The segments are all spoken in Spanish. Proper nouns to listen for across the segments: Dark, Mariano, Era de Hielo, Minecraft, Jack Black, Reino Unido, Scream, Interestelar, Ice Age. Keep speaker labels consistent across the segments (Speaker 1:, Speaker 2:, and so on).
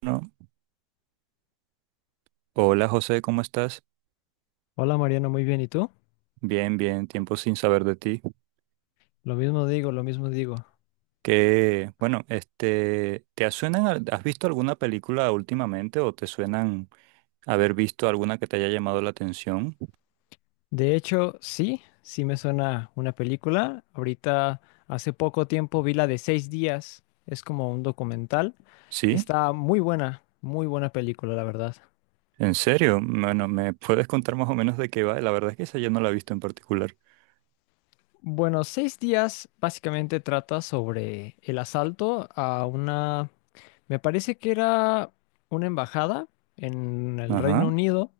Speaker 1: No. Hola José, ¿cómo estás?
Speaker 2: Hola Mariano, muy bien. ¿Y tú?
Speaker 1: Bien, bien, tiempo sin saber de ti.
Speaker 2: Lo mismo digo, lo mismo digo.
Speaker 1: ¿Te suenan, has visto alguna película últimamente o te suenan haber visto alguna que te haya llamado la atención?
Speaker 2: De hecho, sí, sí me suena una película. Ahorita, hace poco tiempo vi la de seis días. Es como un documental.
Speaker 1: ¿Sí?
Speaker 2: Está muy buena película, la verdad.
Speaker 1: ¿En serio? Bueno, ¿me puedes contar más o menos de qué va? La verdad es que esa yo no la he visto en particular.
Speaker 2: Bueno, seis días básicamente trata sobre el asalto a una, me parece que era una embajada en el
Speaker 1: Ajá.
Speaker 2: Reino Unido.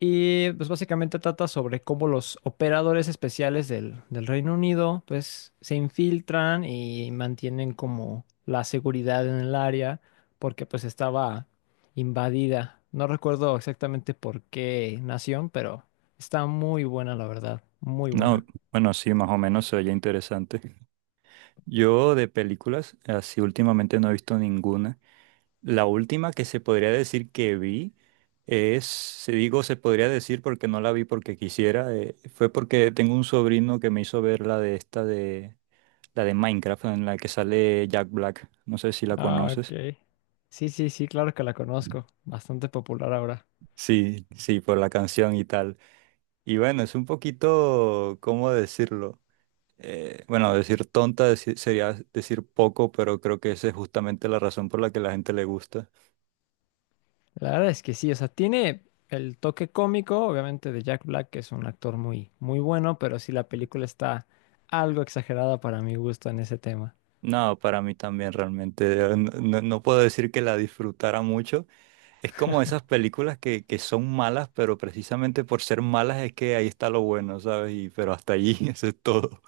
Speaker 2: Y pues básicamente trata sobre cómo los operadores especiales del Reino Unido pues se infiltran y mantienen como la seguridad en el área porque pues estaba invadida. No recuerdo exactamente por qué nación, pero está muy buena la verdad, muy
Speaker 1: No,
Speaker 2: buena.
Speaker 1: bueno, sí, más o menos se oye interesante. Yo de películas, así últimamente no he visto ninguna. La última que se podría decir que vi es, se podría decir porque no la vi porque quisiera, fue porque tengo un sobrino que me hizo ver la la de Minecraft en la que sale Jack Black, no sé si la
Speaker 2: Ah,
Speaker 1: conoces.
Speaker 2: ok. Sí, sí, sí, claro que la conozco. Bastante popular ahora.
Speaker 1: Sí, sí, por la canción y tal. Y bueno, es un poquito, ¿cómo decirlo? Bueno, sería decir poco, pero creo que esa es justamente la razón por la que la gente le gusta.
Speaker 2: La verdad es que sí, o sea, tiene el toque cómico, obviamente, de Jack Black, que es un actor muy, muy bueno, pero sí la película está algo exagerada para mi gusto en ese tema.
Speaker 1: No, para mí también realmente. No puedo decir que la disfrutara mucho. Es como esas películas que son malas, pero precisamente por ser malas es que ahí está lo bueno, ¿sabes? Y pero hasta allí, eso es todo.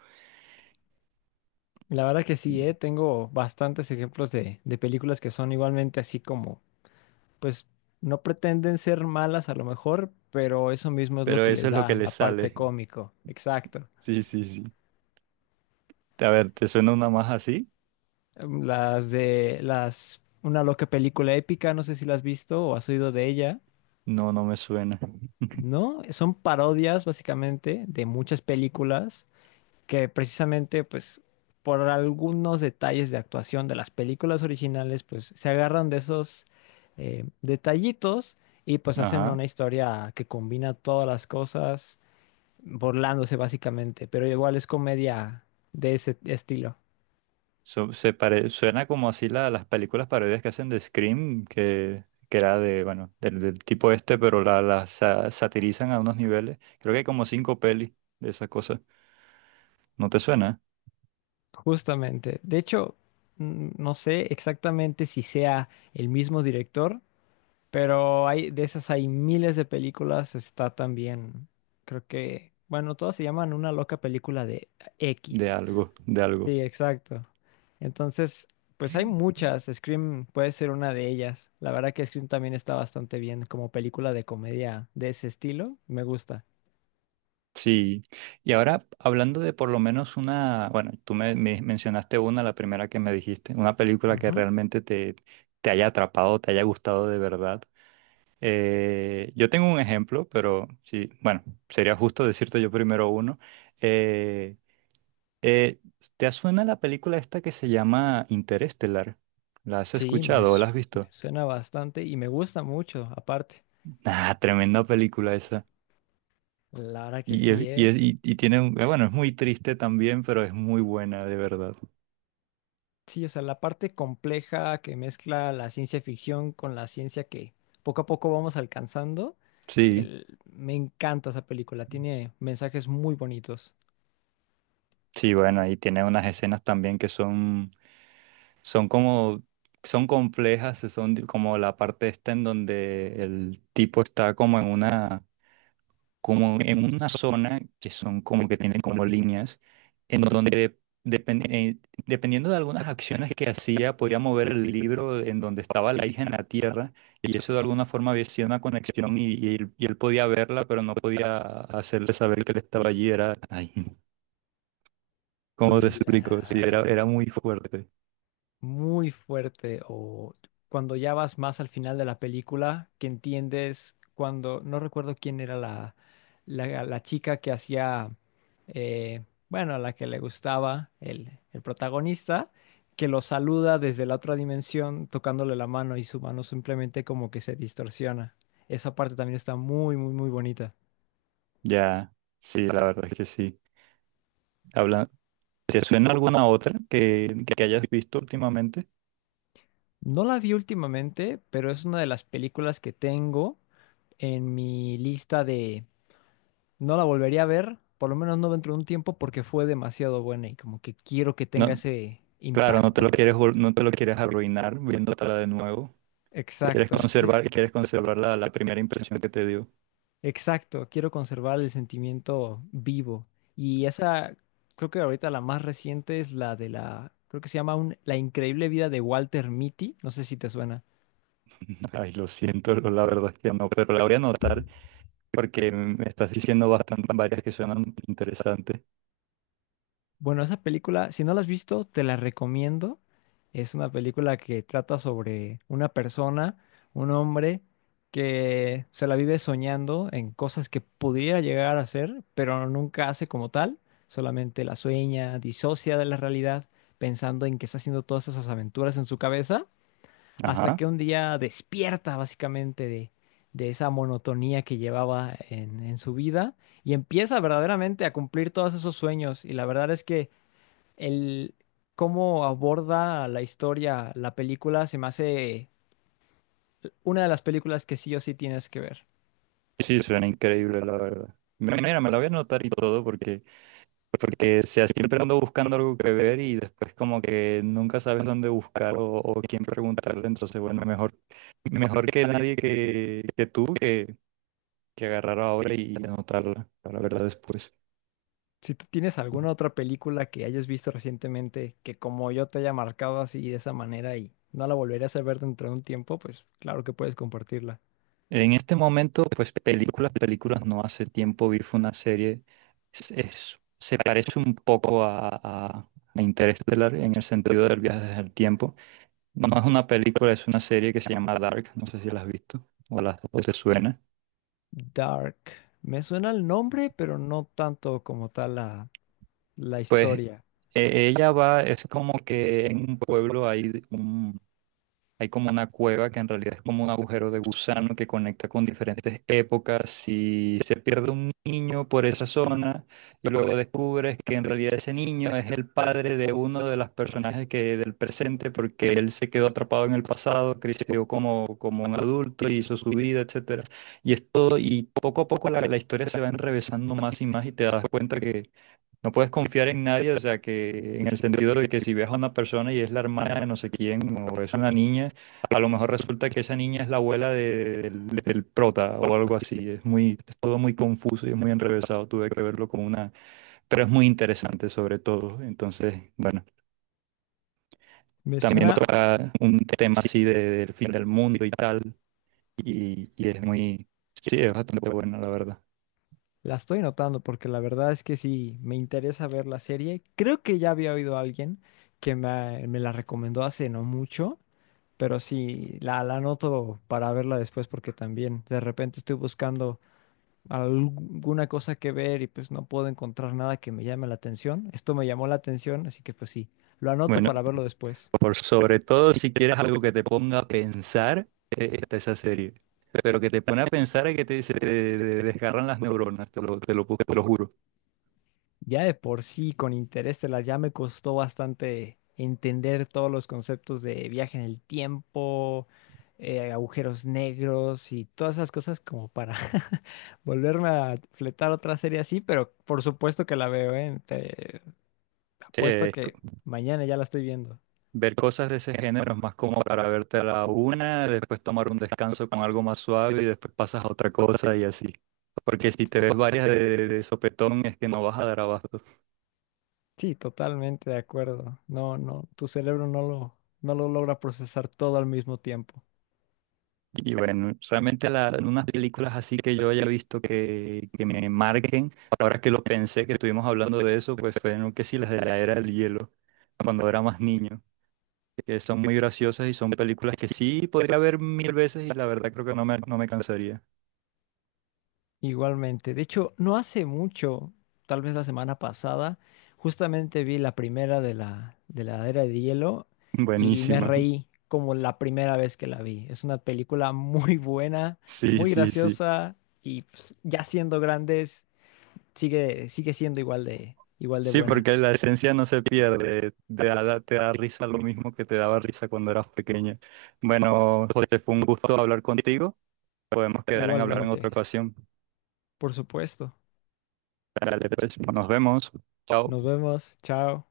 Speaker 2: La verdad que sí, tengo bastantes ejemplos de películas que son igualmente así como, pues, no pretenden ser malas a lo mejor, pero eso mismo es lo
Speaker 1: Pero
Speaker 2: que
Speaker 1: eso
Speaker 2: le
Speaker 1: es lo que
Speaker 2: da
Speaker 1: le
Speaker 2: la parte
Speaker 1: sale.
Speaker 2: cómico. Exacto.
Speaker 1: Sí, sí, sí. A ver, ¿te suena una más así?
Speaker 2: Las de las, una loca película épica, no sé si la has visto o has oído de ella.
Speaker 1: No, no me suena.
Speaker 2: ¿No? Son parodias básicamente de muchas películas que precisamente pues por algunos detalles de actuación de las películas originales pues se agarran de esos detallitos, y pues hacen
Speaker 1: Ajá.
Speaker 2: una historia que combina todas las cosas burlándose básicamente, pero igual es comedia de ese estilo,
Speaker 1: Suena como así las películas parodias que hacen de Scream, que era de, bueno, del tipo este, pero la satirizan a unos niveles. Creo que hay como cinco pelis de esas cosas. ¿No te suena?
Speaker 2: justamente. De hecho, no sé exactamente si sea el mismo director. Pero hay, de esas hay miles de películas, está también, creo que, bueno, todas se llaman una loca película de
Speaker 1: De
Speaker 2: X.
Speaker 1: algo, de algo.
Speaker 2: Sí, exacto. Entonces, pues hay muchas, Scream puede ser una de ellas. La verdad que Scream también está bastante bien como película de comedia de ese estilo, me gusta.
Speaker 1: Sí. Y ahora, hablando de por lo menos una, bueno, me mencionaste una, la primera que me dijiste, una película que
Speaker 2: Ujú.
Speaker 1: realmente te haya atrapado, te haya gustado de verdad. Yo tengo un ejemplo, pero sí, bueno, sería justo decirte yo primero uno. Eh, eh, ¿Te suena la película esta que se llama Interestelar? ¿La has
Speaker 2: Sí, me,
Speaker 1: escuchado o la has
Speaker 2: me
Speaker 1: visto?
Speaker 2: suena bastante y me gusta mucho, aparte.
Speaker 1: Ah, tremenda película esa.
Speaker 2: La verdad que
Speaker 1: Y,
Speaker 2: sí, ¿eh?
Speaker 1: y tiene, bueno, es muy triste también, pero es muy buena, de verdad.
Speaker 2: Sí, o sea, la parte compleja que mezcla la ciencia ficción con la ciencia que poco a poco vamos alcanzando.
Speaker 1: Sí,
Speaker 2: Me encanta esa película, tiene mensajes muy bonitos.
Speaker 1: sí, bueno, y tiene unas escenas también son como, son complejas, como la parte esta en donde el tipo está como en una zona que son como que tienen como líneas, en donde depen- eh, dependiendo de algunas acciones que hacía, podía mover el libro en donde estaba la hija en la tierra, y eso de alguna forma había sido una conexión y, y él podía verla, pero no podía hacerle saber que él estaba allí, ay, ¿cómo te
Speaker 2: Sí,
Speaker 1: explico? Sí,
Speaker 2: la
Speaker 1: era muy fuerte.
Speaker 2: muy fuerte o cuando ya vas más al final de la película, que entiendes cuando, no recuerdo quién era la, la chica que hacía, bueno, a la que le gustaba el protagonista, que lo saluda desde la otra dimensión tocándole la mano y su mano simplemente como que se distorsiona. Esa parte también está muy, muy, muy bonita.
Speaker 1: Ya, sí, la verdad es que sí. Habla, ¿te suena alguna otra que hayas visto últimamente?
Speaker 2: No la vi últimamente, pero es una de las películas que tengo en mi lista. No la volvería a ver, por lo menos no dentro de un tiempo, porque fue demasiado buena y como que quiero que tenga
Speaker 1: No,
Speaker 2: ese
Speaker 1: claro, no te lo
Speaker 2: impacto.
Speaker 1: quieres, vol- no te lo quieres arruinar viéndotela de nuevo.
Speaker 2: Exacto, sí,
Speaker 1: Quieres conservar la primera impresión que te dio.
Speaker 2: exacto. Quiero conservar el sentimiento vivo. Y esa, creo que ahorita la más reciente es la de la, creo que se llama La increíble vida de Walter Mitty. No sé si te suena.
Speaker 1: Ay, lo siento, la verdad es que no, pero la voy a anotar porque me estás diciendo bastante varias que suenan interesantes.
Speaker 2: Bueno, esa película, si no la has visto, te la recomiendo. Es una película que trata sobre una persona, un hombre, que se la vive soñando en cosas que pudiera llegar a ser, pero nunca hace como tal. Solamente la sueña, disocia de la realidad, pensando en que está haciendo todas esas aventuras en su cabeza, hasta
Speaker 1: Ajá.
Speaker 2: que un día despierta básicamente de esa monotonía que llevaba en su vida y empieza verdaderamente a cumplir todos esos sueños. Y la verdad es que el cómo aborda la historia, la película, se me hace una de las películas que sí o sí tienes que ver.
Speaker 1: Sí, sí, suena increíble, la verdad. Mira, me la voy a anotar y todo porque sea, siempre ando buscando algo que ver y después como que nunca sabes dónde buscar o quién preguntarle, entonces bueno, mejor, mejor que nadie que tú que agarrar ahora y anotarla para verla después.
Speaker 2: Si tú tienes alguna otra película que hayas visto recientemente que como yo te haya marcado así de esa manera y no la volverías a ver dentro de un tiempo, pues claro que puedes compartirla.
Speaker 1: En este momento, pues películas, películas no. Hace tiempo vi fue una serie, se parece un poco a Interestelar en el sentido del viaje del tiempo. No es una película, es una serie que se llama Dark, no sé si la has visto o te suena.
Speaker 2: Dark. Me suena el nombre, pero no tanto como tal la, la
Speaker 1: Pues
Speaker 2: historia.
Speaker 1: ella va, es como que en un pueblo hay un hay como una cueva que en realidad es como un agujero de gusano que conecta con diferentes épocas y se pierde un niño por esa zona y luego descubres que en realidad ese niño es el padre de uno de los personajes que del presente porque él se quedó atrapado en el pasado, creció como, como un adulto, hizo su vida, etcétera. Y es todo, y poco a poco la historia se va enrevesando más y más y te das cuenta que no puedes confiar en nadie, o sea, que en el sentido de que si ves a una persona y es la hermana de no sé quién o es una niña, a lo mejor resulta que esa niña es la abuela del prota o algo así. Es muy, es todo muy confuso y es muy enrevesado. Tuve que verlo como una, pero es muy interesante sobre todo. Entonces, bueno,
Speaker 2: Me
Speaker 1: también
Speaker 2: suena.
Speaker 1: toca un tema así del fin del mundo y tal. Y es muy, sí, es bastante buena, la verdad.
Speaker 2: La estoy notando porque la verdad es que sí, me interesa ver la serie. Creo que ya había oído a alguien que me la recomendó hace no mucho, pero sí, la anoto para verla después porque también de repente estoy buscando alguna cosa que ver y pues no puedo encontrar nada que me llame la atención. Esto me llamó la atención, así que pues sí, lo anoto
Speaker 1: Bueno,
Speaker 2: para verlo después.
Speaker 1: por sobre todo si quieres algo que te ponga a pensar, está esa serie. Pero que te pone a pensar y que te, se te desgarran las neuronas, te lo juro.
Speaker 2: Ya de por sí, con Interestelar ya me costó bastante entender todos los conceptos de viaje en el tiempo, agujeros negros y todas esas cosas como para volverme a fletar otra serie así, pero por supuesto que la veo, ¿eh? Te
Speaker 1: Sí,
Speaker 2: apuesto
Speaker 1: es
Speaker 2: que mañana ya la estoy viendo.
Speaker 1: ver cosas de ese género es más como para verte a la una, después tomar un descanso con algo más suave y después pasas a otra cosa y así. Porque si te ves varias de sopetón es que no vas a dar abasto.
Speaker 2: Sí, totalmente de acuerdo. No, no, tu cerebro no lo, no lo logra procesar todo al mismo tiempo.
Speaker 1: Y bueno, realmente unas películas así que yo haya visto que me marquen, ahora que lo pensé, que estuvimos hablando de eso, pues fueron que sí, las de la era del hielo, cuando era más niño, que son muy graciosas y son películas que sí podría ver 1000 veces y la verdad creo que no me cansaría.
Speaker 2: Igualmente. De hecho, no hace mucho, tal vez la semana pasada, justamente vi la primera de la Era de Hielo y me
Speaker 1: Buenísima.
Speaker 2: reí como la primera vez que la vi. Es una película muy buena,
Speaker 1: Sí,
Speaker 2: muy
Speaker 1: sí, sí.
Speaker 2: graciosa y pues, ya siendo grandes, sigue, sigue siendo igual de
Speaker 1: Sí,
Speaker 2: buena.
Speaker 1: porque la esencia no se pierde, te da risa lo mismo que te daba risa cuando eras pequeña. Bueno, José, fue un gusto hablar contigo. Podemos quedar en hablar en otra
Speaker 2: Igualmente.
Speaker 1: ocasión.
Speaker 2: Por supuesto.
Speaker 1: Dale, pues, nos vemos. Chao.
Speaker 2: Nos vemos. Chao.